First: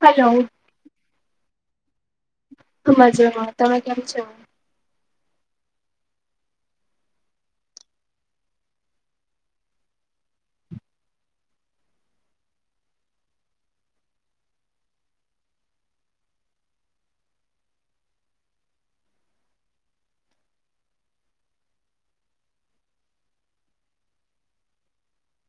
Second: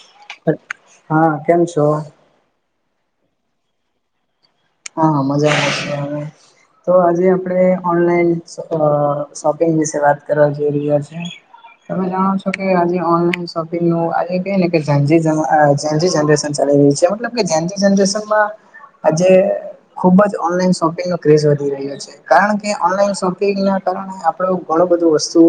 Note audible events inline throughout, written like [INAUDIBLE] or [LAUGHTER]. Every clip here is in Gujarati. હલો હા કેમ છો મજામાં તમે કેમ છો હા મજામાંશે તો આજે આપણે ઓનલાઈન શોપિંગ વિશે વાત કરવા જઈ રહ્યા છે તમે જાણો છો કે આજે ઓનલાન શોપિંગ ન આને ચાલી રહી છે મલબ કે જે જનરેશનમાં આજ ખુબ જ ઓનલાઈન શોપિંગ નો ક્રેઝ વધી રહ્યો છે કારણ કે ઓનલાઈન શોપિંગ ના કારણે આપડું ઘણું બધું વસ્તુ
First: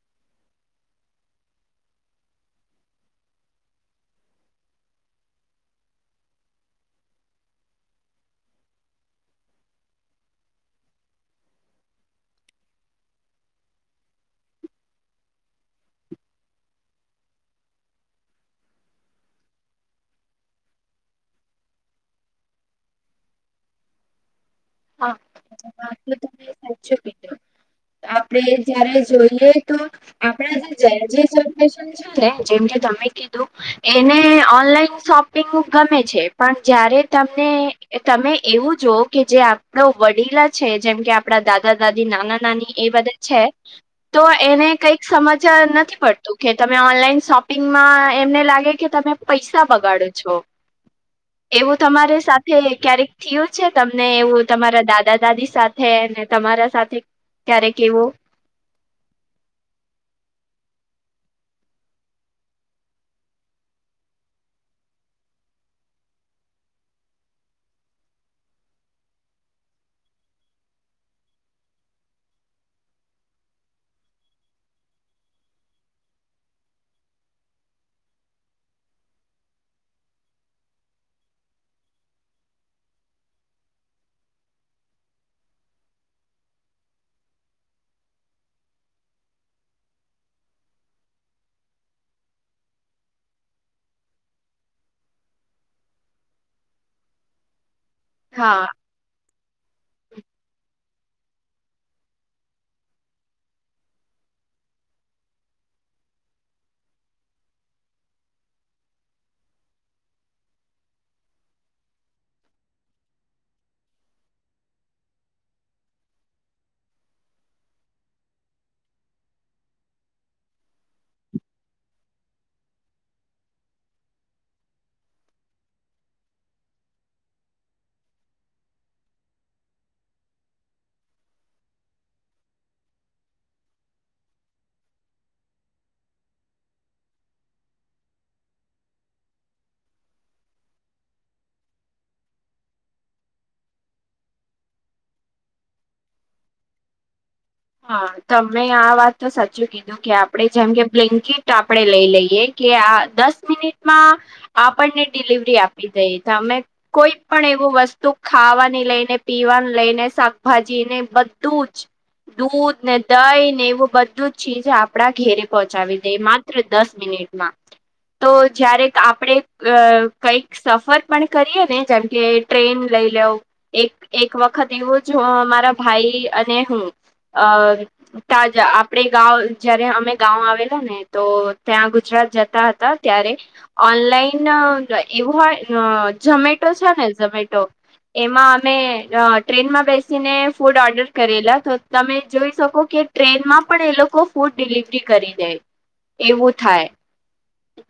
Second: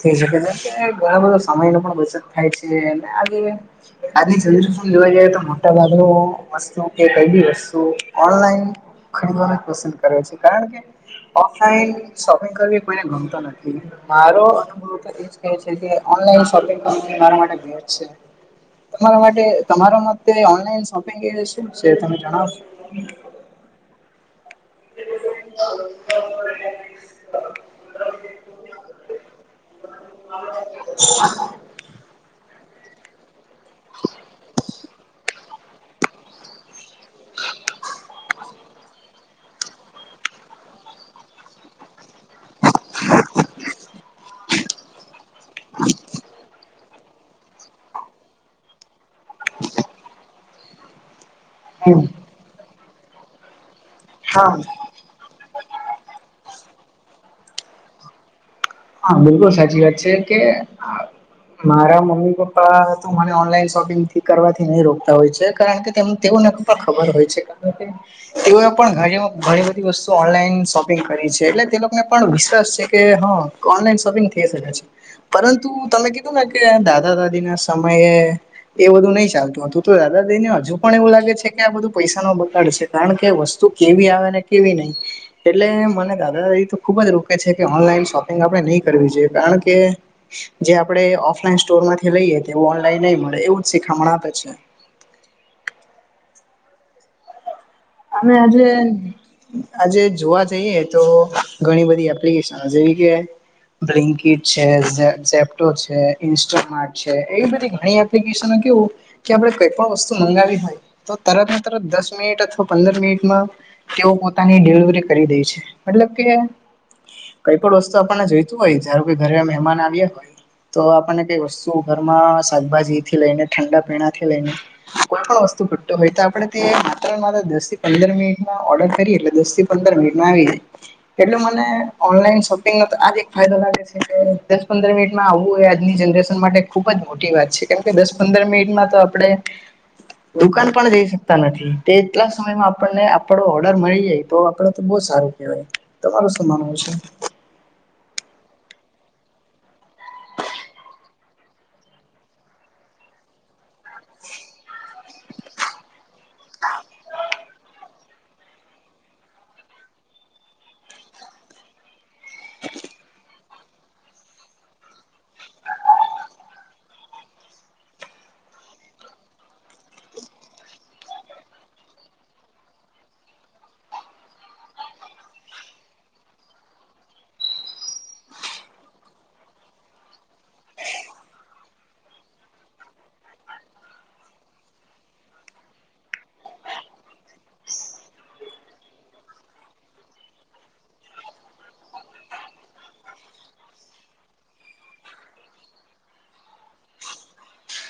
થઈ શકે છે ઘણા બધા સમય ન પણ બચત થાય છે અને આજે આજ ચલ્ફોન જોવા જઈ તો મોટા ભાગ વસ્તુ કે કઈ બી વસ્તુ ઓનલાઈન ખરીદવાનું પસંદ કરે છે કારણ કે ઓલાઈન શોપિંગ કરવી કોઈને ગમતો નથી મારો અનુભવ શોપિંગ મારા માટે છે તમારા માટે તમારા માટે ઓનલાઈન શોપિંગ એ છે તમે જણાવશો હા બા આપડે જયારે જોઈએ તો આપણા જે જ જે જેમ કે તમે એને ઓનલાઈન શોપિંગ ગમે છે પણ જ્યારે તમને તમે એવું જોઓ કે જે આપ વડીલા છે જેમ કે આપડા દાદા દાદી નાના નાની એ બધા છે તો એને કંઈક સમજ નથી પડતું કે તમે ઓનલાઈન શોપિંગમાં એમને લાગે કે તમે પૈસા બગાડો છો [UNINTELLIGIBLE] એવું તમારી સાથે ક્યારેક થયું છે તમને એવું હા તમારા દાદા દાદી સાથે ને તમારા સાથે ક્યારે કેવું હા બિલકુલ સાચી વાત છે કે મારા મમ્મી પપ્પા તો મને ઓનલાઈન શોપિંગ થી કરવાથી નહી રોકતા હોય છે કારણ કે તેમ તેવું ન ખબર હોય છે કારણ કે તેઓએ પણ ઘ ઘણી બધી વસ્તુ ઓનલાઈન શોપિંગ કરી છે એટલે તે લોકોને પણ વિશ્વાસ છે કે હનલાન શોપિંગ થઈ છે પરંતુ તમે કીધું ને કે દાદા દાદી ના સમયે એ બધું નહી ચાલતું હતું તો દાદા દાઈ ને હજુ પણ એવું લાગે છે કે આ બધું પૈસા ન બગાડ છે કારણ કે વસ્તુ કેવી આવે ને કેવી નહી એટલે મને દાદા એ તો ખુબ જ રોકે છે કે ઓનલાઈન શોપ આપડે નહી કરવી જોએ કારણ કે જે આપણે ઓફલાઈન સ્ટોર માંથી લઈએવ ઓનલાઈન નહી મળે એવું જ શીખામણ આપે છે અમેમે આજે હા આજે જોવા જઈએ તો ઘણી બધી એપ્લિકેશન જેવી કે બ્િન્કી છે ેપો છે ઇન્સ્ટમાર્ટ છે એવી બધી ઘણી આપણે કઈ વસ્તુ માવી હોય તોરત તરત દસ મિનિટ પંદર મિનિટમાં તેઓ પોતાની ડિલિવરી કરી દે છે મતલબ કે કઈ પણ વસ્તુ આપણને જોઈતું હોય જારો કે ઘરે મહેમાન આવ્યા હોય તો આપણને કઈ વસ્તુ ઘર માં શાકભાજી થી લઈને ઠંડા પીણા થી લઈને કોઈ પણ વસ્તુ ઘટતો હોય તો આપણે તે માત્રર દસ થી પંદર મિનિટમાં ઓર્ડર કરીએ એટલે દસ થી પંદર મિનિટમાં આવી જાય એટલે મને ઓનલાઈન શોપિંગ ન તો આજ એક ફાયદો લાગે છે કે દસ પંદર મિનિટમાં આવવું હોય આજની જનરેશન માટે ખુબ જ મોટી વાત છે કેમ કે દસ પંદર મિનિટમાં તો આપણે દુકાન પણ જઈ શકતા નથી તે કેટલા સમયમાં આપણને આપણો ઓર્ડર મળી જાય તો આપડ તો બહુ સારું કહેવાય તમાર સમાન હ છે હા તમે આ વાત તો સાચું કીધું કે આપડણે જેમ કે બ્લેન્કેટ આપડણે લઈ લઈએ કે આ દસ મિનિટ માં આપણને ડિલિવરી આપી દઈ ત અમે કોઈ પણ એવું વસ્તુ ખાવાની લઈને પીવાની લઈને શાકભાજીને બધું જ દૂધ ને દહી ને એવું બધું જ ચીજ આપડા ઘેરે પહોંચાવી દે મા દસ મિનિટમાં તો જય્યારે આપણે અ કઈક સફર પણ કરીએ ને જેમ કે ટ્રેન લઈ લવ એક એક વખત એવું જ મારા ભાઈ અને હું અ તાજા આપડ ગાં જયારે અમે ગાવ આવેલા ને તો ત્યાં ગુજરાત જતા હતા ત્યારે ઓનલાઈન એવું હોય ઝોમેટો છે ને ઝોમેટો એમાં અમે ટ્રેનમાં બેસીને ફૂડ ઓર્ડર કરેલા તો તમે જોઈ શકો કે ટ્રેન માં પણ એ લોકો ફૂડ ડિલિવરી કરી દે એવું થાય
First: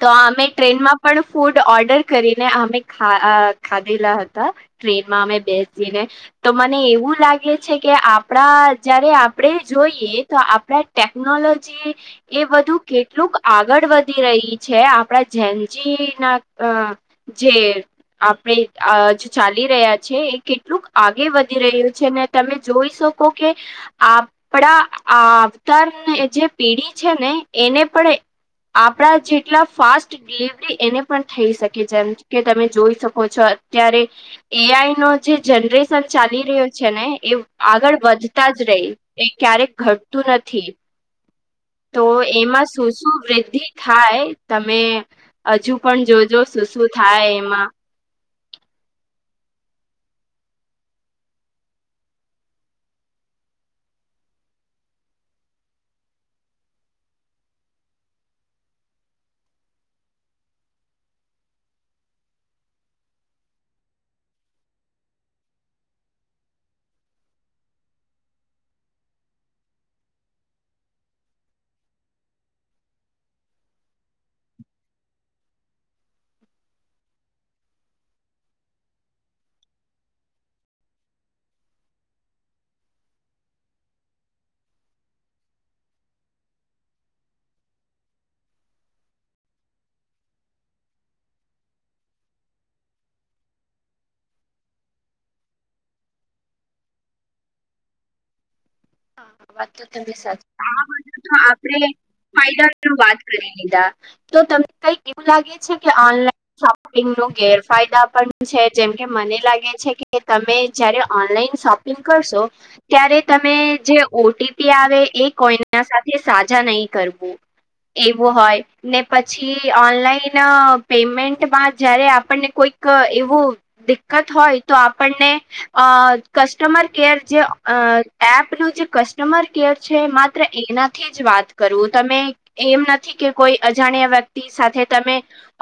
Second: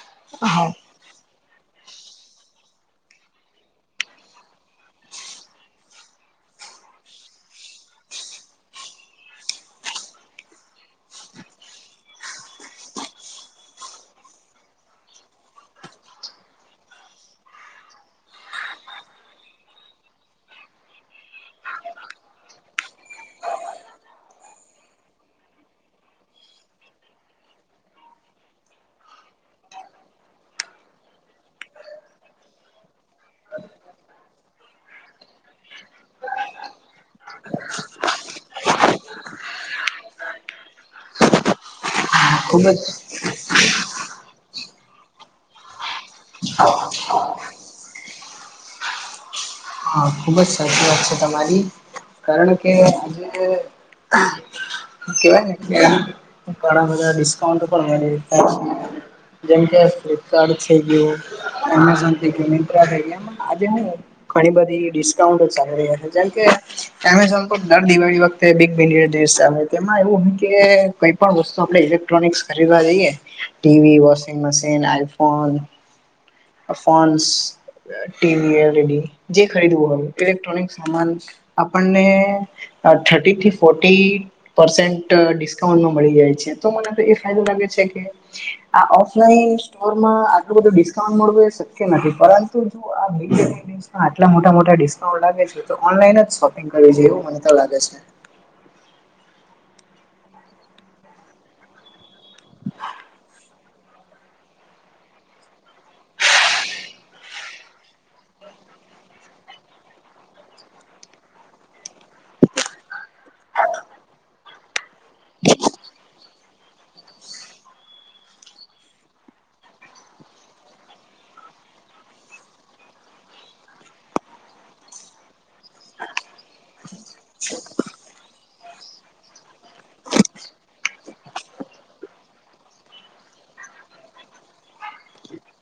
તો અમે ટ્રેનમાં પણ ફૂડ ઓર્ડર કરીને અમેા ખાધેલા હતા ટ્રેન માં અમે બેસ જને તો મને એવું લાગે છે કે આપણા જયારે આપણેે જોઈએ તો આપણા ટેકનોલોજી એ બધું કેટલુંક આગળ વધી રહી છે આપણા જેલજી ના જે આપણે આ જે ચાલી રહ્યા છે એ કેટલુંક આગે વધી રહ્યું છે ને તમે જોઈ શકો કે આપણા આવતા જે પેઢી છે ને એને પણ આપણા જે કેટલા ફાસ્ટ ડિલિવરી એને પણ થઈ શકે જેમ કે તમે જોઈ શકો છો અત્યારે એઆઈ નો જે જનરેશન ચાલી રહ્યો છે ને એ આગળ વધતા જ રહી એ ક્યારેક ઘટતું નથી તો હા ખૂબ જ એમાં શું શું વૃદ્ધિ થાય, તમે હજુ પણ જો જો, શું શું થાય એમાં? હા, ખુબ જ સાચી વાત છે તમારી, કારણ કે આજે [UNINTELLIGIBLE] કણા ડિસ્કાઉન્ટ કોડ જેમ કે ફ્લિપકાર્ટ થ ગયું એમેઝોન થ ગયું મન્ટ્રા થ ગયો એ આજે ન ઘણી બધી ડિસ્કાઉન્ટ ચાલી ર્યા છે જેમ કે તમે સમભગ દર દિવાળી વખતે બિગ બિલય દિવ એમાં એવું હોય કે વસ્તુ આપણે ઇલેક્ટ્રોનિક્સ ખરીદવા જઈએ ટીવી વોશિંગ મશન આઈફોન ફો ટીવી જે ખરીવું ઇલેક્ટ્રોનિક સામાન આપણને થર્ટી થી ફોર્ટી પસેન્ટ ડિસ્કાઉન્ટ મળી જાય છે, તો મને તો એ ફાયદો લાગે છે કે આ ઓફલાઈન સ્ટોરમાં આટલું બધું ડિ એવું એ શક્ય નથી, પરંતુ જો આ બીજ આટલા મોટા મોટા ડિસ્કાઉન્ટ લાગે છે, તો ઓનલાઈન જ શોપિંગ કરવી જોઈ, એવું મને તો લાગે છે. વાત તો તમને સાચી, આ તો આપડે ફાયદા વાત કરી લીધા, તો તમને કંઈક એવું લાગે છે કે, ઓનલાઇન શોપિંગ ના ગેરફાયદા પણ છે, જેમકે મને લાગે છે કે, તમે જયારે ઓનલાઈન શોપ કરશો ત્યારે તમે જે ઓટીપી આવે, એ કોઈના સાથે શેર નહીં કરવું એવું હોય. ને પછી, ઓનલાઈન પેમેન્ટમાં જયારે આપણને કોઈક એવું દિકકત હોય તો, આપણને અ કસ્ટમર કેર જે એપ આપું જે કસ્ટમર કેર છે, માત્ર એનાથી જ વાત કરું તમે. એમ નથી કે, કોઈ અજાણ્યા વ્યક્તિ સાથે તમે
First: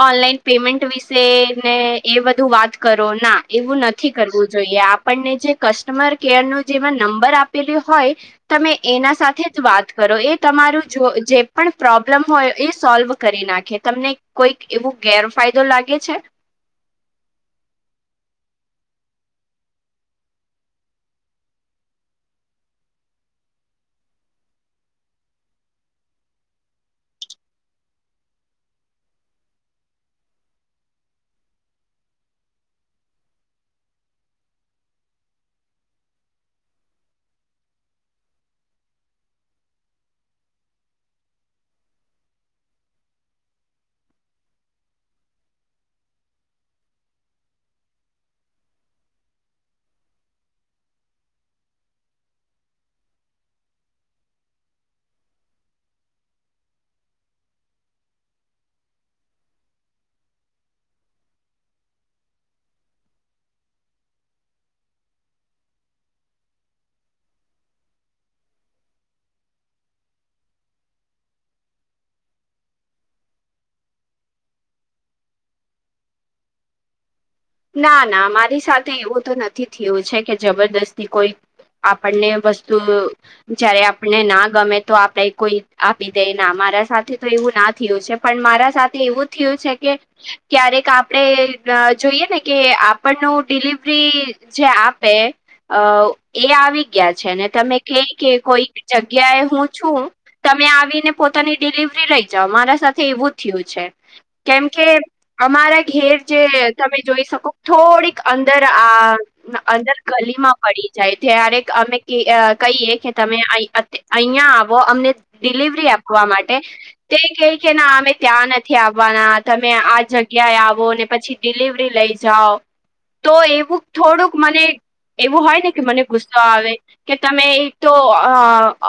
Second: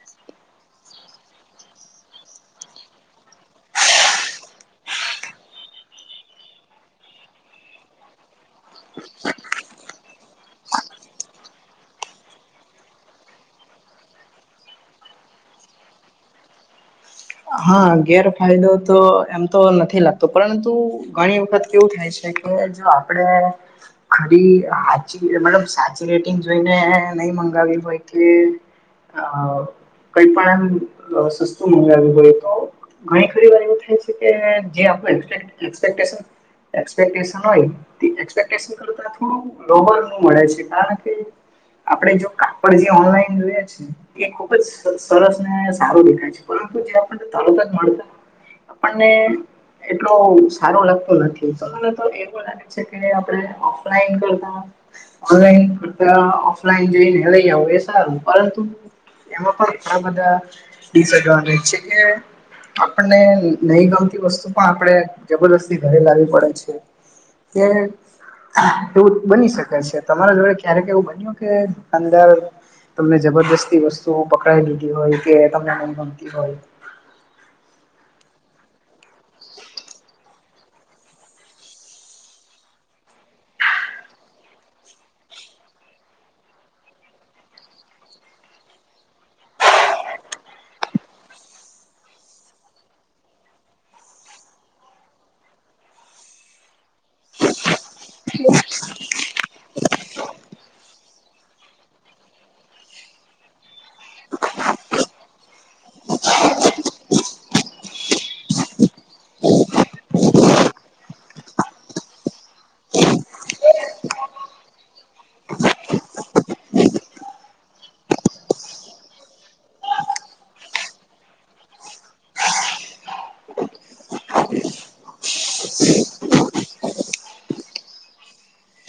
ઓનલાઈન પેમેન્ટ વિશે ને એ બધું વાત કરો ના, એવું નથી કરવું જોઈએ આપ આપણને જે કસ્ટમર કેર નું, જેમાં નંબર આપેલ હોય. તમે એના સાથે જ વાત કરો. એ તમારું જો જે પણ પ્રોબ્લેમ હોય, એ સોલ્વ કરી નાખે, તમને કોઈક એવો ગેરફાયદો લાગે છે? હા, ગેરફાયદો તો એમ તો નથી લાગતો, પરંતુ ઘણી વખત કેવું થાય છે? એ જો આપડે ખરી સાચી, મતલબ સાચી રેટિંગ જોઈને નહી મગાવી હોય કે? અ કંઈ પણ એમ સસ્તું મળી આવ્યું. ણી ખ વાર એવું થાય છે કે જે એક્સપેક્ટન હોય. એક્સપેક્ટેશન કરતા થોડું લોવર નું મળે છે, કારણ કે આપડે જો કાપડ જે ઓનલાઈન જોઈય છે. એ ખુબ જ સરસ ને સારું દેખાય છે, પરંતુ જે આપણને તરત જ મળતા આપણને એટલું સારું લાગતું નથી, મને તો એવુ લાગે. કે આપણે ઓફલાઈન કરતા ઓનલાઈન કરતા ઓફલાઈન જઈને લઈ આવું એ સારું, પરંતુ એમાં પણ ઘણા બધાસડવાન્ટેજ છે કે. આપણને નહીં ગમતી વસ્તુ પણ આપણે જબરદસ્તી ઘરે લાવવી પડે છે. તે. એવું બની શકે છે, તમારા જોડે ક્યારેક એવું બન્યું કે અંદર તમને જબરજસ્તી વસ્તુઓ પકડાઈ લીધી હોય કે તમને મન ગમતી હોય? ના, ના, મારી સાથે એવું તો નથી થયું છે કે જબરદસ્તી કોઈ આપણને વસ્તુ જયારે આપને ના ગમે, તો આપડે કોઈ આપી દે. ના, મારા સાથે તો એવું ના થયું છે. પણ, મારા સાથે એવું થયું છે કે ક્યારેક આપણે જોઈએ ને કે આપણે ન ડિલિવરી જે આપે. અ, એ આવી ગયા છે ને? તમે ક કે કોઈક જગ્યાએ હું છું? તમે આવીને પોતાની ડિલિવરી લઈ જાઓ મારા સાથે એવું થયું છે કેમ કે અમારા ઘેર જે તમે જોઈ શકો થોડીક અંદર આ અંદર ગલી માં પડી જાય ત્યારે અમે કહીએ કે તમે અહિયાં આવો અમને ડિલિવરી આપવા માટે. તે કહી કે, ના, અમે ત્યાં નથી આવવાના. તમે આ જગ્યા આવો ને પછી ડિલિવરી લઈ જાઓ તો એવું થોડુંક, મને એવું હોય ને કે મને ગુસ્સો આવે. કે તમે એક તો ઓનલાન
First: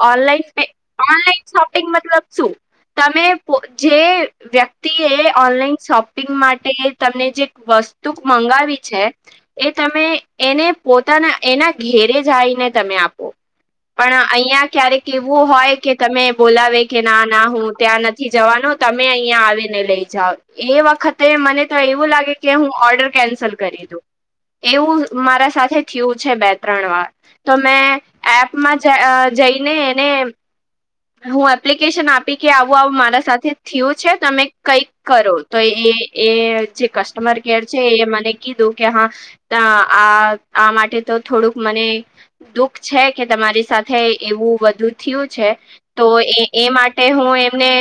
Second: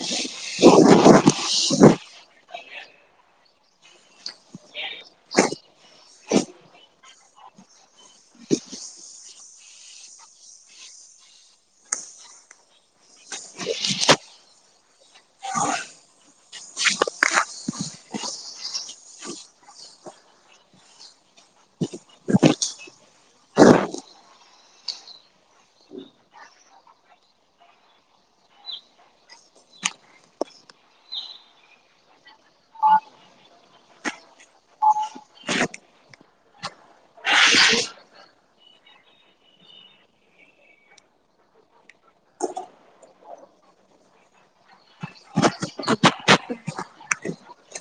ઓનલાઈન શોપિંગ, મતલબ શું? તમે પો જે વ્યક્તિ એ ઓનલાઈન શોપિંગ માટે તમને જે વસ્તુ મંગાવી છે એ તમે એને પોતાના એના ઘેરે જઈને તમે આપો પણ અહિયાં ક્યારેક એવું હોય કે તમે બોલાવે કે ના ના હું ત્યાં નથી થી જવાનું તમે અહિયાં આવીને લઈ જાાવ એ વખતે મને તો એવું લાગે કે હું ઓર્ડર કેન્સલ કરી દો એવું મારા સાથે થયું છે બે ત્રણ વાર તો મેં એપમાં જઈને એને હું એપ્લિકેશન આપી કે આવું આવું મારા સાથે થયું છે તમે કઈક કરો તો એ એ જે કસ્ટમર કેર છે એ મને કીધું કે હા આ આ માટે તો થોડુંક મને દુઃખ છે કે તમારી સાથે એવું વધુ થયું છે તો એ એ માટે હું એમને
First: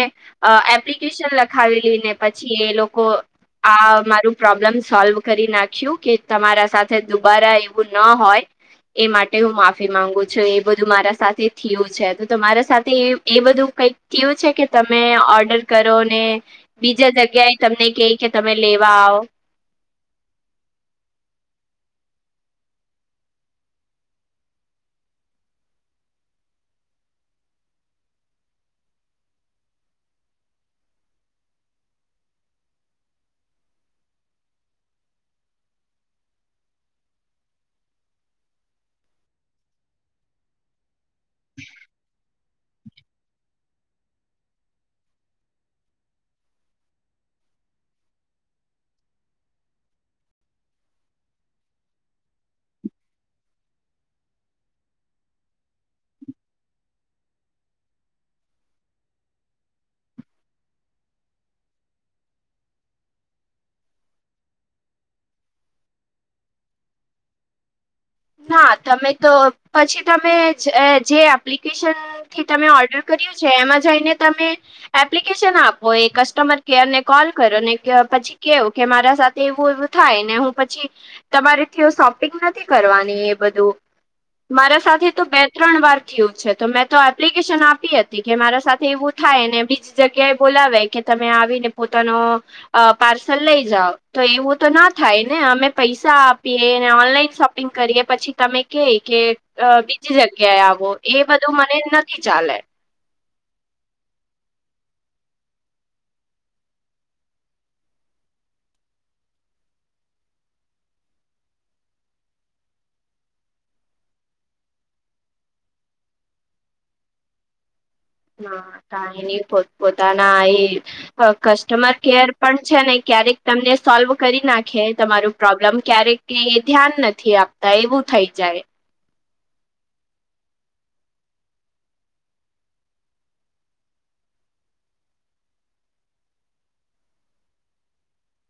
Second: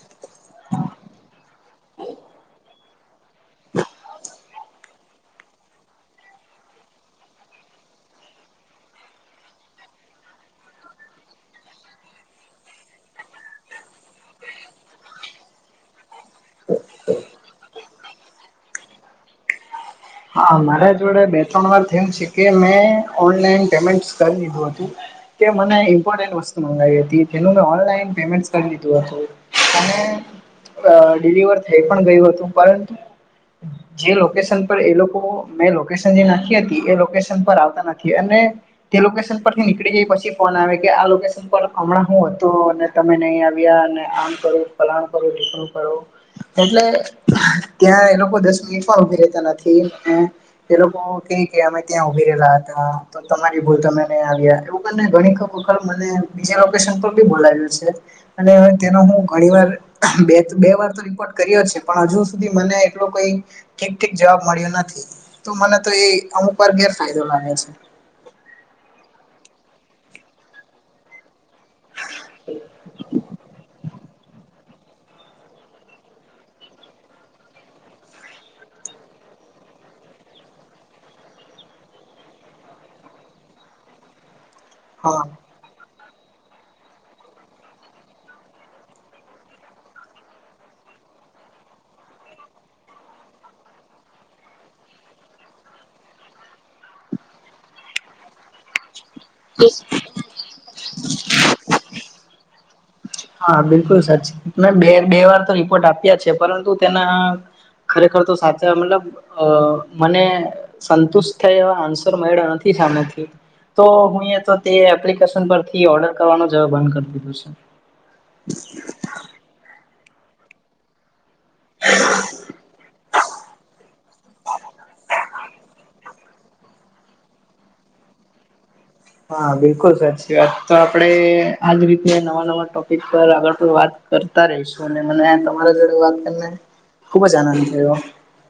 અ એપ્લિકેશન લખાવેલીને પછી એ લોકો આ મારું પ્રોબ્લેમ સોલ્વ કરી નાખ્યું કે તમારા સાથે દુબારા એવું ન હોય એ માટે હું માફી માંગુ છું એ બધું મારા સાથે થયું છે તો તમારા સાથે તે એ બધું કઈક કેયું છે કે તમે ઓર્ડર કરો ને બીજા જગ્યાએ તમને કં કે તમે લેવા આવ હા મારા જોડે બે ત્રણ વાર થયું છે કે મેં ઓનલાઈન પેમેન્ટ કરી દીધું હતું કે મને ઇમ્પોર્ટન્ટ વસ્તુ મંગાવી હતી જેનું મેં ઓનલાઈન પેમેન્ટ કરી દીધું હતું અને ડિલિવર થઈ પણ ગયું હતું પરંતુ જે લોકેશન એ લોકો મેંકેશન જે નાખી હતી એ લોકેશન પર આવતા નથી અને તે લોકેશન પરથી નીકળી ગઈ પછી ફોન આવે કે આ લોકેશન પર હમણાં હું હત તમે નહી આવ્યા અને આમ કરો પલણ કરો લીખણું કરો એટલે ત્યાં એ લોકો દસ મિનિટમાં ઉભી રતા નથી એ લોકો કે કે અમે ત્યાં ઉભી રહેલા હતા તમારી ભૂલ તમે નહી આવ્યા એવું બને ઘણી વખત મને બીજે લોકેશન પર બી બોલાવ્યું છે અને તેનો હું ઘણી વાર બે બે વાર તો રિપોર્ટ કર્યો છે પણ હજુ સુધી મને એટલું કઈ ઠીક ઠીક જવાબ નથી તો મને તો એ અમુક વાર ગેર ફાયદો લાગે છે ના તમે તો પછી તમે જે એપ્લિકેશનથી તમે ઓર્ડર કર્યું છે એમાં જઈને તમે એપ્લિકેશન આપો એ કસ્ટમર કેર ને કોલ કરો અને પછી કેવું કે મારા સાથે એવું એું થાય ને હું પછી તમારીથી સોપિંગ નથી કરવાની એ બધું મારા સાથે હા તો બે ત્રણ વાર થયું છે તો મેં તો એપ્લિકેશન આપી હતી કે મારા સાથે એવું થાય ને બીજી જગ્યાએ બોલાવે કે તમે આવીને પોતાનો અ પાર્સલ લઈ જાાવ તો એવું તો ના થાય ને અમે પૈસા આપીએ ને ઓનલાઈન શોપ કરીએ પછી તમે કે કે બ જગ્યાએ આવો એ બધું મને નથી ચાલે હા બિલકુલ સાચી મેં બે બે વાર તો રિપોર્ટ આપ્યા છે પરંતુ તેના ખરેખર તો સાચા મતલબ અ મને સંતુષ્ટ થાય એવા આન્સર મળ્યા નથી સામેથી તો હું એ તો તે એપ્લિકેશન પરથી ઓર્ડર કરવાનો જ બંધ કરી દીધું છે હા કઈની પો પોતાના એ કસ્ટમર કેર પણ છે ને ક્યારેક તમને સોલ્વ કરી નાખે તમારું પ્રોબ્લમ ક્યારેક એ ધ્યાન નથી આપતા એવું થઈ જાય હા બિલકુલ સાચી વાત તો આપણે આજ રીતે નવા નવા ટોપિક પર આગળ કોઈ વાત કરતા રહીશું અને મને તમારા જોડે વાત કરીને ખુબ જ આનંદ છે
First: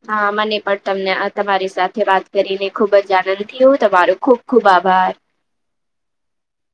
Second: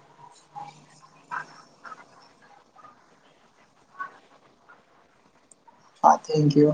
હા મને પણ તમને તમારી સાથે વાત કરીને ખુબ જ આનંદ થી હું તમારો ખુબ ખુબ આભાર હા થેન્ક યુ